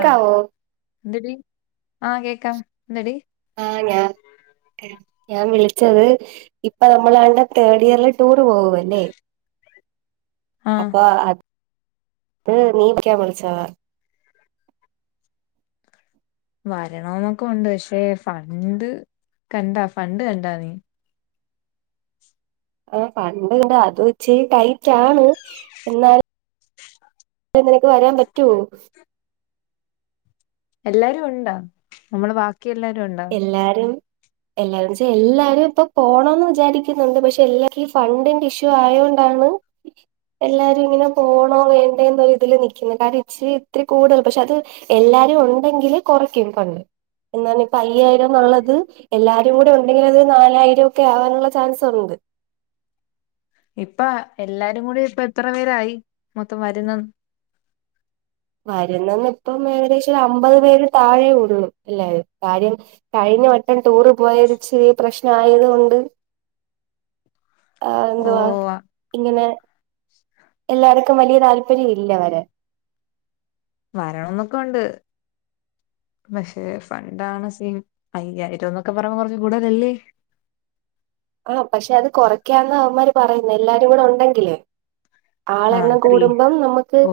ആഹ് എന്തെടി ആ കേക്കാം എന്തെടി ആഹ് ഞാൻ ഞാൻ വിളിച്ചത് ഇപ്പ നമ്മളെണ്ടാ തേഡ് ഇയർല് ടൂറ് പോകുവല്ലേ ആഹ് അപ്പൊ അത് [inaudible] വിളിച്ചതാ വരണോന്നൊക്കെ ഒണ്ട് പക്ഷേ ഫണ്ട് കണ്ടാ ഫണ്ട് കണ്ടാ നീ ആ ഫണ്ട് ണ്ട് അത് ഇച്ചരി ടൈറ്റ് ആണ് എന്നാൽ നിനക്ക് വരാൻ പറ്റുവോ എല്ലാരും ഉണ്ടോ നമ്മള് ബാക്കി എല്ലാരും ഉണ്ടോ എല്ലാരും എല്ലാരും ച്ച എല്ലാരും ഇപ്പൊ പോണം ന്ന് വിചാരിക്കുന്നുണ്ട് പക്ഷെ എല്ലാും ഈ ഫണ്ടിന്റെ ഇഷ്യ ആയൊണ്ടാണ് എല്ലാരും ഇങ്ങനെ പോണോ വേണ്ടേ എന്നൊ ഇതില് നൽക്കുന്നു കാരണം ഇച്ചിരി ഇത്തിരി കൂടുതൽ പക്ഷെ അത് എല്ലാരും ഉണ്ടെങ്കില് കുറക്കും ഫണ്ട് എന്നാണ് അയ്യായിരം എന്നുള്ളത് എല്ലാരും കൂടെ ഉണ്ടെങ്കില് അത് നാലായിരം ഒക്കെ ആവാനുള്ള ചാൻസ് ഉണ്ട് ഇപ്പ എല്ലാരും കൂടി ഇപ്പ എത്ര പേരായി മൊത്തം വരുന്ന വരുന്നന്ന് ഇപ്പം ഏകദേശം ഒരു അമ്പത് പേര് താഴേ ഉള്ളൂ അല്ലേ കാര്യം കഴിഞ്ഞ വട്ടം ടൂറ് പോയത് ഇച്ചിരി പ്രശ്നം ആയത് കൊണ്ട് ആ ഓ എന്തുവാ ഇങ്ങനെ എല്ലാരിക്കും വലിയ താല്പര്യം ഇല്ല അവരെ വരണംന്നൊക്കെ ഉണ്ട് പക്ഷെ ഫണ്ടാണ് സീൻ അയ്യായിരംന്നൊക്കെ പറയുമ്പോ കുറച്ച് കൂടുതലല്ലേ ആഹ് പക്ഷെ അത് കുറക്കാന്ന് അവന്മാര് പറയുന്ന എല്ലാരും കൂടെ ഉണ്ടെങ്കില് ആഹ് ആളെണ്ണം ത്രീ കൂടുമ്പം നമ്മുക്ക് ഓ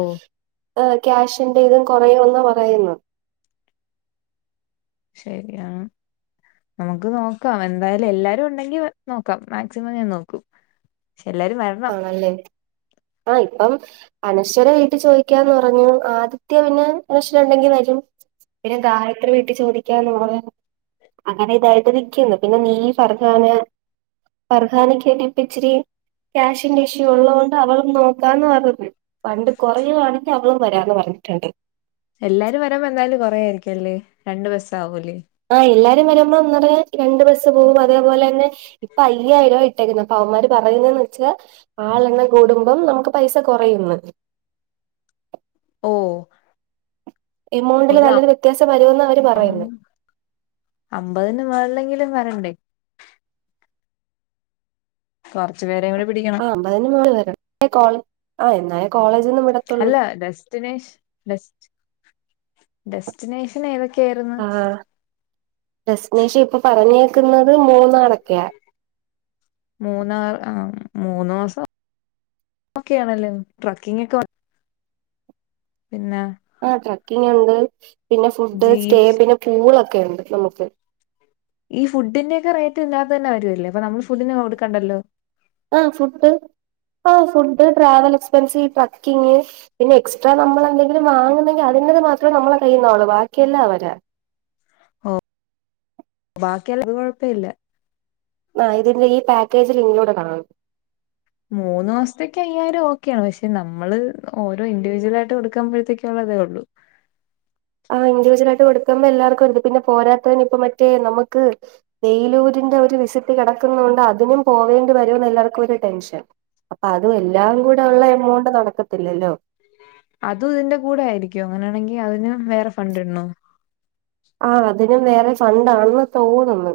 ആഹ് ക്യാഷിന്റെ ഇതും കുറയുംന്നാ പറയുന്നു ശരിയാ നമുക്ക് നോക്കാം എന്തായാലും എല്ലാരും ഉണ്ടെങ്കി നോക്കാം മാക്സിമം ഞാൻ നോക്കും ചെല്ലാരുവാ അല്ലേ ആ ഇപ്പം അനശ്വര വീട്ടിൽ ചോദിക്കാന്ന് പറഞ്ഞു ആദ്യത്യ പിന്നെ അനശ്വര ഉണ്ടെങ്കി വരും പിന്നെ ഗായത്രി വീട്ടിൽ ചോദിക്കാന്ന് പറഞ്ഞു അങ്ങനെ ഇതായിട്ട് നിക്കുന്ന് പിന്നെ നീ പറഞ്ഞാന് ഫർഹാന ക്ക്ട്ടപ്പിച്ചിരി ക്യാഷിന്റെ ഇഷ്യൂ ഉള്ളത് കൊണ്ട് അവളും നോക്കാന്ന് പറഞ്ഞത് ഫണ്ട് കുറയുകവാണെങ്കിൽ അവളും വരാന്ന് പറഞ്ഞിട്ടുണ്ട് എല്ലാരും വരാമ്പോ എന്തായാലും കൊറേ ആയിരിക്കുംല്ലേ രണ്ട് ബസ്സ് ആാവൂലേ ആഹ് എല്ലാരും വരുമ്പോൾ ഒന്നൂടെ രണ്ടു ബസ്സ് പോവും അതേപോലെ തന്നെ ഇപ്പ അയ്യായിരോ അപ്പ അവമാര് പറയുന്നന്ന് വെച്ചാൽ ആളെണ് കൂടുമ്പം നമുക്ക് പൈസ കുറയുന്നു ഓ എമൗണ്ടില് ഒരു നല്ലൊരു വ്യത്യാസം വരുമന്ന് അവർ അം പറയുന്നു അമ്പതിന് മേളിലെങ്കിലും വരണ്ടേ കുറച്ച് പേരെ ഇവിടെ പിടിക്ക അമ്പതിനന് മോളിൽ വരാം ആഹ് എന്നായാലും അല്ല ഡസ്റ്റിനേഷ് ഡെസ്റ്റിനേഷൻ ഏതൊക്കെയായിരുന്നു ആഹ ടെസ്റ്റിനേഷൻ ഇപ്പൊ പറഞ്ഞേക്കുന്നത് മൂന്നാറോക്കെയാ മൂന്നാ ആ മൂന്ന് മാസം ഓക്കെയാണല്ലേ ട്രക്കിംഗ് ഒക്കെ പിന്നെ ആ ട്രക്കിങ് ഉണ്ട് പിന്നെ ഫുഡ് സ്റ്റേ ജീപ്സ് പിന്നെ പൂളൊക്കെ ഉണ്ട് നമുക്ക് ഈ ഫുഡിന്റെ ഒക്കെ റേറ്റ് ഇതിനകത്തു തന്നെ വരൂല്ലേ അപ്പ നമ്മ ഫുഡിന് കൊടുകണ്ടല്ലോ ആ ഫുഡ് ആ ഫുഡ് ട്രാവൽ എക്സ്പെൻസ് ട്രക്കിങ് പിന്നെ എക്സ്ട്രാ നമ്മള എന്തെങ്കിലും വാങ്ങുന്നെങ്കിൽ അതിന്റേത് മാത്രേ നമ്മെ കഴിയുന്നള്ളൂ ബാക്കിയല്ല അവരാ ഓ ബാക്കി എല്ല കൊഴപ്പ ഇല്ല ആ ഇതിന്റെ ഈ പാക്കേജിൽ ഇൻക്ലൂഡ് ആണ് മൂന്ന് മാസത്തേക്ക് അയ്യായിരം ഓക്കെയാണ് പക്ഷെ നമ്മള് ഓരോ ഇൻഡിവിജ്വൽ ആയിട്ട് കൊടുക്കുമ്പഴത്തേക്ക ഉള്ളതേ ഉള്ളൂ ആഹ് ഇൻഡവിജ്വൽ ആയിട്ട് കൊടുക്കുമ്പോ എല്ലാർക്കുംരുത് പിന്നെ പോരാത്തത്തിനു ഇപ്പ മറ്റേ നമുക്ക് വേലൂരിന്റെ ഒരു വിസിറ്റ് കിടക്കുന്നൊണ്ട് അതിനും പോവേണ്ടി വരോന്ന് എല്ലാവർക്കും ഒരു ടെൻഷൻ അപ്പൊ അതും എല്ലാം കൂടെ ഉള്ള എമൗണ്ട് നടക്കത്തില്ലല്ലോ. അതും ഇതിന്റെ കൂടെ ആയിരിക്കും അങ്ങനെയാണെങ്കിൽ അതിന് വേറെ ഫണ്ട് ഇടണോ. ആഹ് അതിനും വേറെ ഫണ്ടാണെന്ന് തോന്നുന്നു.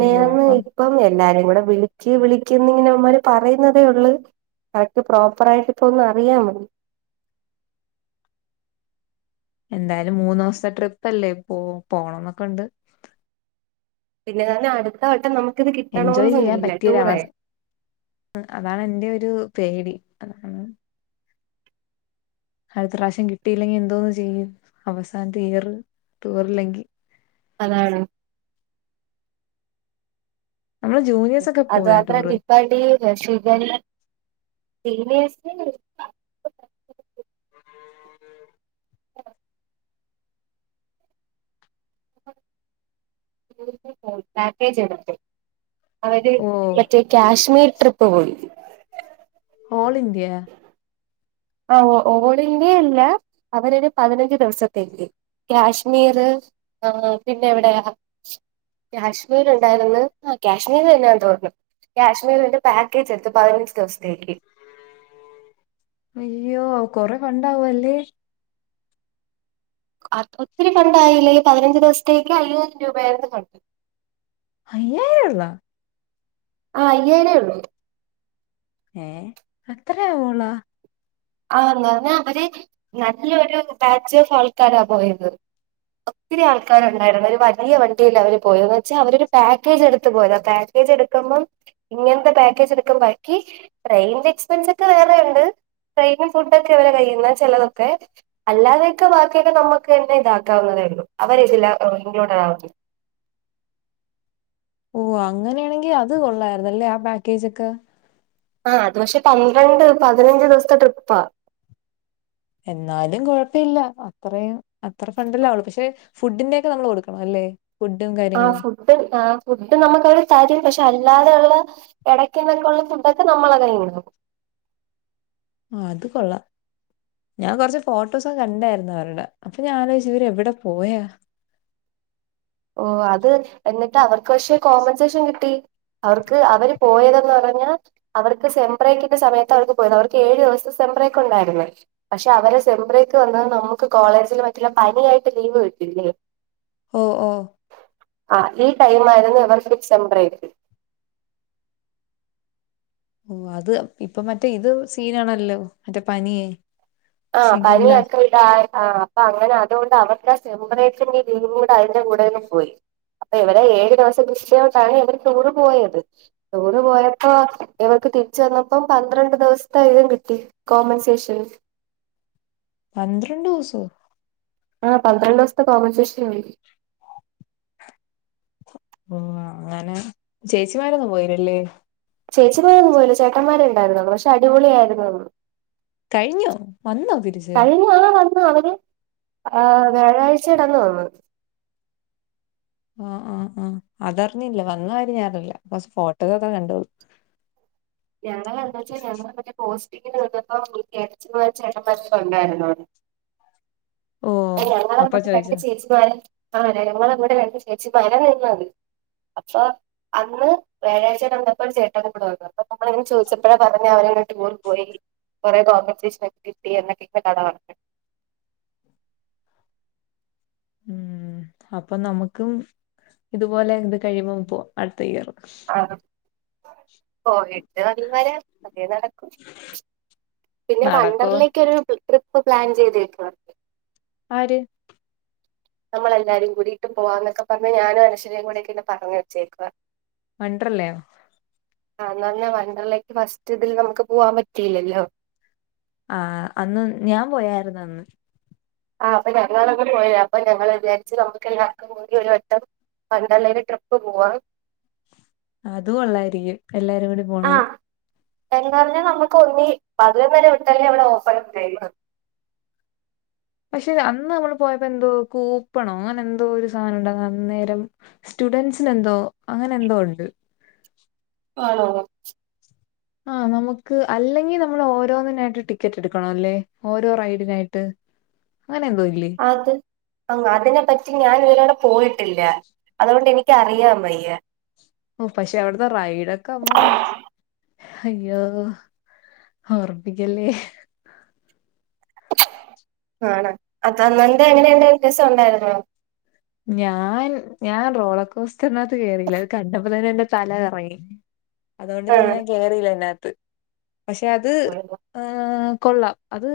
അയ്യോ അപ്പം ഇപ്പം എല്ലാരും കൂടെ വിളക്ക് വിളിക്കന്ന് ഇങ്ങനെ ഇവന്മാരെ പറയുന്നതേ ഉള്ളു. അ വർക്ക് പ്രോപ്പർ ആയിട്ട് ഇപ്പൊ ഒന്ന് അറിയാമോ? എന്തായാലും മൂന്ന് ദിവസത്തെ ട്രിപ്പ് അല്ലേ ഇപ്പോ പോകണംന്നൊക്കെ ഉണ്ട്. പിന്നെ തന്നെ അടുത്ത വട്ടം നമുക്കിത് എൻജോയ് കിട്ടണമന്ന് ചെയ്യാൻ ല്ല ടൂറെ. പറ്റിയൊരവസ അതാണ് എറെ ഒരു പേടി അതാണ്. അടുത്ത പ്രാവശ്യം കിട്ടിയില്ലെങ്കിൽ എന്തോന്നന്ന് ചെയ്യും അവസാനത ഇയർ ടൂറല്ലെങ്കിൽ അതാണ്. നമ്മള് ജൂനിയേഴ്സ് ഒക്കെ അത് പോയാ മാത്രം ടൂറ് ട്രിപ്പായിട്ട് [unintelligible] സിനിയേഴ്‌സ് [inaudible] [unintelligible] പഴക്കേജ് എടുത്ത് അവരെ ഓ [unintelligible] കാശ്മീർ ട്രിപ്പ് പോയി. ഓൾ ഇന്ത്യ ആ ഓൾ ഇന്ത്യയല്ല അവരരു പതിനഞ്ച് ദിവസത്തേക്ക് കാശ്മീർ ആ പിന്നെ എവിടെയാ കാശ്മീർ ഉണ്ടായിരുന്നു ആ കാശ്മീര് തന്നാന്ന് തോന്നുണ്. കാശ്മീരിന്റെ പാക്കേജ് എടുത്ത് പതിനഞ്ച് ദിവസത്തേക്ക്. അയ്യോ കൊറെ ഫണ്ട് ആവൂല്ലേ. അ ഒത്തിരി ഫണ്ട് ആായില്ലേ ഈ പതിനഞ്ച് ദിവസത്തേക്ക് അയ്യായിരം രൂപയായിരുന്നു ഫണ്ട്. അയ്യേ [unintelligible] ആ അയ്യായിരേ ഉള്ളൂ. എ അത്രയേ അവള്ളൂ ആന്നാ അവര് നാട്ടിലെ നല്ലൊരു ബാച്ച് ഓഫ് ആൾക്കാരാ പോയത്. ഒത്തിരി ആൾക്കാരുണ്ടായിരുന്നു ഒരു വലിയ വണ്ടിയിൽ അവര് പോയന്ന് വെച്ചാൽ അവരരു പാക്കേജ് എടുത്ത് പോയത് ആയിരുന്നു. പജ എടുക്കുമ്പം ഇങ്ങനത്തെ പാക്കേജ് എടുക്കുമ്പം ബാക്കി ട്രെയിന്റെ എക്സ്പെൻസ് ഒക്കെ വേറെ ഉണ്ട്. ട്രെയിനി ഫുഡ് ഒക്കെ അവവടെ കയ്യിന്ന് ചിലതൊക്കെ. അല്ലാതെയൊക്കെ ബാക്കിയൊക്കെ നമുക്ക് തന്നെ ഇതാക്കാവുന്നതേ ഉള്ളൂ അവർതി ഇൻക്ലൂഡ ആവുന്നു. ഓ അങ്ങനെയാണെങ്കിൽ അത് കൊള്ളയിരുന്നു ല്ലേ ആ പാക്കേജ്‌ ഒക്കെ. ആഹ അത് പക്ഷെ പന്ത്രണ്ട് പതിനഞ്ച് ദിവസത്തെ ട്രിപ്പാ. എന്നാലും കുഴപ്പ ഇില്ല അത്രയും അത്ര ഫണ്ടല്ലാവള്ളൂ പക്ഷെ ഫുഡിന്റെ ഒക്കെ നമ്മൾ കൊടുക്കണം അല്ലേ ഫുഡും കാര്യങ്ങളും. ഫു് ആ ഫുഡ് നമുക്ക് അവര് തരും പക്ഷെ അല്ലാതെയള്ള ഇടയ്ക്കുന്നൊക്കുള്ള ഫുഡൊക്കെ നമ്മള കഴിയുന്നതും ആ അത് കൊള്ളാം. ഞാൻ കുറച്ച് ഫോട്ടോസൊക്കെ കണ്ടായിരുന്നു അവരുടെ അപ്പൊ ഞാൻ ആലോചിച്ച് ഇവര് എവിടെ പോയാ. ഓഹ് അത് എന്നിട്ട് അവർക്ക് പക്ഷേ കോമ്പൻസേഷൻ കിട്ടി. അവർക്ക് അവര് പോയതെന്ന് പറഞ്ഞാ അവർക്ക് സെംബ്രേക്കിന്റെ സമയത്ത് അവർക്ക് പോയിരുന്നു അവർക്ക് ഏഴു ദിവസത്തെ സെംബ്രേക്ക് ഉണ്ടായിരുന്നു. പക്ഷെ അവരെ സെമ്പ്രേക്ക് വന്ന നമുക്ക് കോളേജിൽ മറ്റുള്ള പനിയായിട്ട് ലീവ് കിട്ടില്ലേ. ഓഹ് ഓഹ് ആതെ ടൈം ആയിരുന്നു ഇവർ ഫിസംബറയി്രിക്കും ഓ അത് ഇപ്പൊ മറ്റേ ഇത് സീനാണല്ലോ മറ്റേ പനിയേ ആഹ പനിയൊക്കെ പിടിച്ചോ ആഹ് അപ്പൊ അങ്ങനെ അതുകൊണ്ട് അവർക്ക് ആ സെമ്പറേറ്ററിന്റെ വീ കൂടെ അതിന്റെ കൂടെന്ന് പോയി. അപ്പൊ ഇവടെ ഏഴു ദിവസം കൃഷിയോട്ടാണ് ഇവര് ടൂറ് പോയത്. ടൂർ പോയപ്പോ ഇവർക്ക് തിരിച്ച വന്നപ്പോ പന്ത്രണ്ട് ദിവസത്തൊയതും കിട്ടി. കോമൻസേഷൻ പന്ത്രണ്ട് സോ ആ പന്ത്രണ്ട് ദിവസത്തെ കോമ്പൻസേഷൻ വിളിക്ക് ഉ അങ്ങനെ ചേച്ചിമാരൊന്നും പോയിരല്ലേ ചേച്ചിമാരന്നും ല്ല ചേട്ടന്മാര്ണ്ടായിരുന്നുള്ളൂ പക്ഷെ അടിപൊളിയായിരുന്നുു കഴിഞ്ഞു വന്നോ തിരിച്ച് ആ വന്നു അവര് ആ വ്യാഴാഴ്ചടന്നു അവന്ന് ആ ആ ആ അത അറിഞ്ഞില്ല വന്ന കാര്യം ഞാ അറിഞ്ഞില്ല പക്ഷേ ഫോട്ടോകൊക്കെ കണ്ടോളൂ ഞങ്ങ എന്തച്ചാ ഞങ്ങള് മറ്റേ പോസ്റ്റ് നിന്നപ്പോ കേട ചേട്ട മനസ ഉണ്ടായിരുന്നോടെ [unintelligible] ഓ അപ്പൊ ഞങ്ങളമ്മടെ രണ്ട് ചോദിച്ചോ ചേച്ചിമാര ആ ഞങ്ങൾമ്മടെ രണ്ട് ചേച്ചിമാരാ നിന്നത് അപ്പോ അന്ന് വ്യാഴാഴ്ചന്നപ്പോ ചേട്ടനു കുടെ വന്ന് അപ്പൊ നമ്മളെ ചോദിച്ചപ്പോഴാ പറഞ്ഞ അവനങ്ങെ ടൂർ പോയി കുറെ കോമ്പൻസേഷൻ ഒക്കെ കിട്ടി എന്നക്കെ [unintelligible] ഉം അപ്പൊ നമുക്കും ഇതുപോലെ ഇത് കഴിയ്പം പോ അടുത്ത ഇയർ പോയിട്ട് വന്ന വരാ അതെ നടക്കും പിന്നെ നടക്കോ വണ്ടറിലേക്കൊരു ട്രിപ്പ് പ്ലാൻ ചെയ്ത്ക്കുവാ ആര് നമ്മളെല്ലാരും കൂടിയിട്ട് പോവാന്നൊക്കെ പറഞ്ഞ് ഞാനും അനശ്വരയും കൂടെക്കെ പറഞ്ഞ് വച്ചേക്കുക മണ്ടറല്ലേ ആ എന്നാ പറഞ്ഞ വണ്ടറിലേക്ക് ഫസ്റ്റ് ഇതിൽ നമുക്ക് പോവാൻ പറ്റീല്ലല്ലോ ആ അന്ന് ഞാൻ പോയായിരുന്നു അന്ന് ആ അപ്പൊ ഞങ്ങളൊന്ന പോരാ അപ്പൊ ഞങ്ങൾ വിചാരിച്ച് നമുക്ക് എല്ലർക്കും കൂടി ഒരു വട്ടം വണ്ടറെല്ല ട്രിപ്പ് പോവാ അതു കൊള്ളായിരിക്കും എല്ലാരും കൂടി പോണത് എന്താ പറഞ്ഞാൽ നമുക്ക് ഒന്ന പതിനൊന്നര വിട്ടല്ലേ അവിടെ ഓഫർ ഇട്ടേ പക്ഷെ അന്ന് നമ്മള് പോയപ്പോൾ എന്തോ കൂപ്പണോ അങ്ങനെ എന്തോ ഒരു സാധനം ഉണ്ടായിരുന്നു അന്നേരം സ്റ്റുഡന്റ്സന് എന്തോ അങ്ങനെ എന്തോ ഉണ്ട് ആണോ ആ നമുക്ക് അല്ലെങ്കിൽ നമ്മൾ ഓരോന്നിനായിട്ട് ടിക്കറ്റ് എടുക്കണല്ലേ ഓരോ റൈഡിനായിട്ട് അങ്ങനെന്തോ ഇല്ലേ അത് അങ്ങു അതിനെ പറ്റി ഞാൻ ഇവരോടെ പോയിട്ടില്ല അതോണ്ട് എനിക്കറിയാം വയ്യ പക്ഷെ അവിടത്തെ റൈഡൊക്കെ അമ്മോ അയ്യോ ഓർപ്പിക്കല്ലേ ആണ് അതല്ലാണ്ട് അങ്ങനെ എന്ത വ്യത്യാസം ഉണ്ടായിരുന്നോ ഞാൻ ഞാൻ റോളക്കോസ്റ്റ് എന്നകത്ത് കേയറിയില്ല അത് കണ്ടപ്പോ തന്നെ എന്റെ തല കറങ്ങി [unintelligible] അതോണ്ട് പിന്നെ ഞാൻ കേറിയില്ല അന്നകത്ത് പക്ഷെ അത് ആഹ് ഏ കൊള്ളാം അത്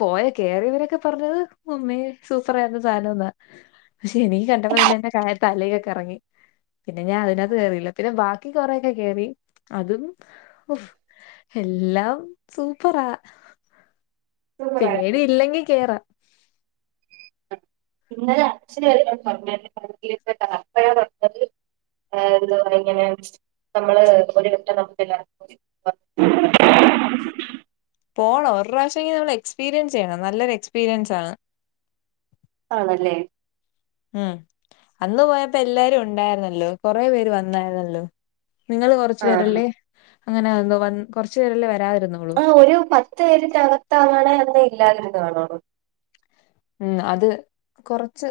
പോയ കേയറിയവരൊക്കെ പറഞ്ഞത് ഉമ്മേ സൂപ്പറ ആയിരുന്നു സധനംഎന്നാ എനിക്ക് കണ്ടപ്പോ തന്നെ എന്റെ തലക്കൊക്കെ കറങ്ങി പിന്നെ ഞാൻ അതിനകത്ത് കയറിയില്ല പിന്നെ ബാക്കി കി കൊറൊക്കെ കേറി അതും [unintelligible] എല്ലാം സൂപ്പറാ സൂപ്പറായിരുന്നു പേടി ഇല്ലെങ്കിൽ കേറാം ഇന്നലെ അചാൻ വരെ പറഞ്ഞൊക്ക [unintelligible] എ പറ ഇങ്ങനെ നമ്മള് ഒരു കട്ട നമുക്കല്ല [unintelligible] പോണം ഒരു പ്രാവശ്യങ്കിലും എക്സ്പീരിയൻസ് ചെയ്യണം നല്ലൊരു എക്സ്പീരിയൻസ് ആണ് ആണല്ലേ ഉം അന്ന് പോയപ്പോ എല്ലാരും ഉണ്ടായിരുന്നല്ലോ കുറെ പേര് വന്നായിരുന്നല്ലോ നിങ്ങൾ കൊറച്ചു ആഹ് പേരല്ലേ അങ്ങനെ എന്തോ കൊറച്ചു പേരെല്ലേ വരാതിരുന്നുളൂ ആഹ് ഒരു പത്ത് പേരിനകത്താവാണേ അന്ന് ഇല്ലാതിരുന്നത് കാണോ ഉം അത് കൊറച്ച്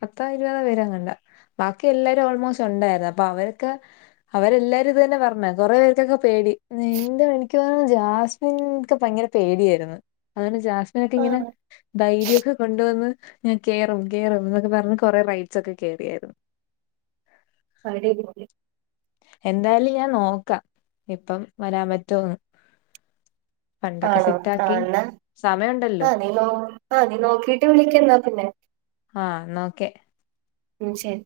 പത്താ ഇരൂപതാ പേരെങ്ങടാ ബാക്കി എല്ലാരും ഓൾമോസ്റ്റ് ഉണ്ടായിരുന്നു അപ്പൊ അവരൊക്കെ അവരെല്ലാരും ഇത് തന്നെ പറഞ്ഞെ കൊറേ പേര്ക്കൊക്കെ പേടി നിന്തോ എനിക്ക് തോന്ന്ണ് ജാസ് ഉം ഇൻക്ക് ഭയെങ്കെര പേടിയായ്‌ര്ന്ന് അതോണ്ട് ജാസ്മിനാെക്കെങ്ങെനെ ആഹ് ധൈര്യമൊക്കെ കൊണ്ടുവന്ന് ഞാൻ കേറും കേറും എന്നൊക്കെ പറഞ്ഞ് കൊറേ റൈറ്റ്സൊക്കെ കേയറിയായിരുന്നു [unintelligible] എന്തായാലും ഞാൻ നോക്കാം ഇപ്പം വരാം പറ്റോന്ന് ഫാണ്ടൊക്കെ ആണോ സെറ്റാക്കി ആഹ് എന്നാ സമയാെണ്ടല്ലോ ആഹ് നീ നോ ആഹ് നീ നോക്കീട്ട് വിളിക്ക് എന്നാ പിന്നെ ആഹ് ന്നാ ഓക്കെ ഉം ശരി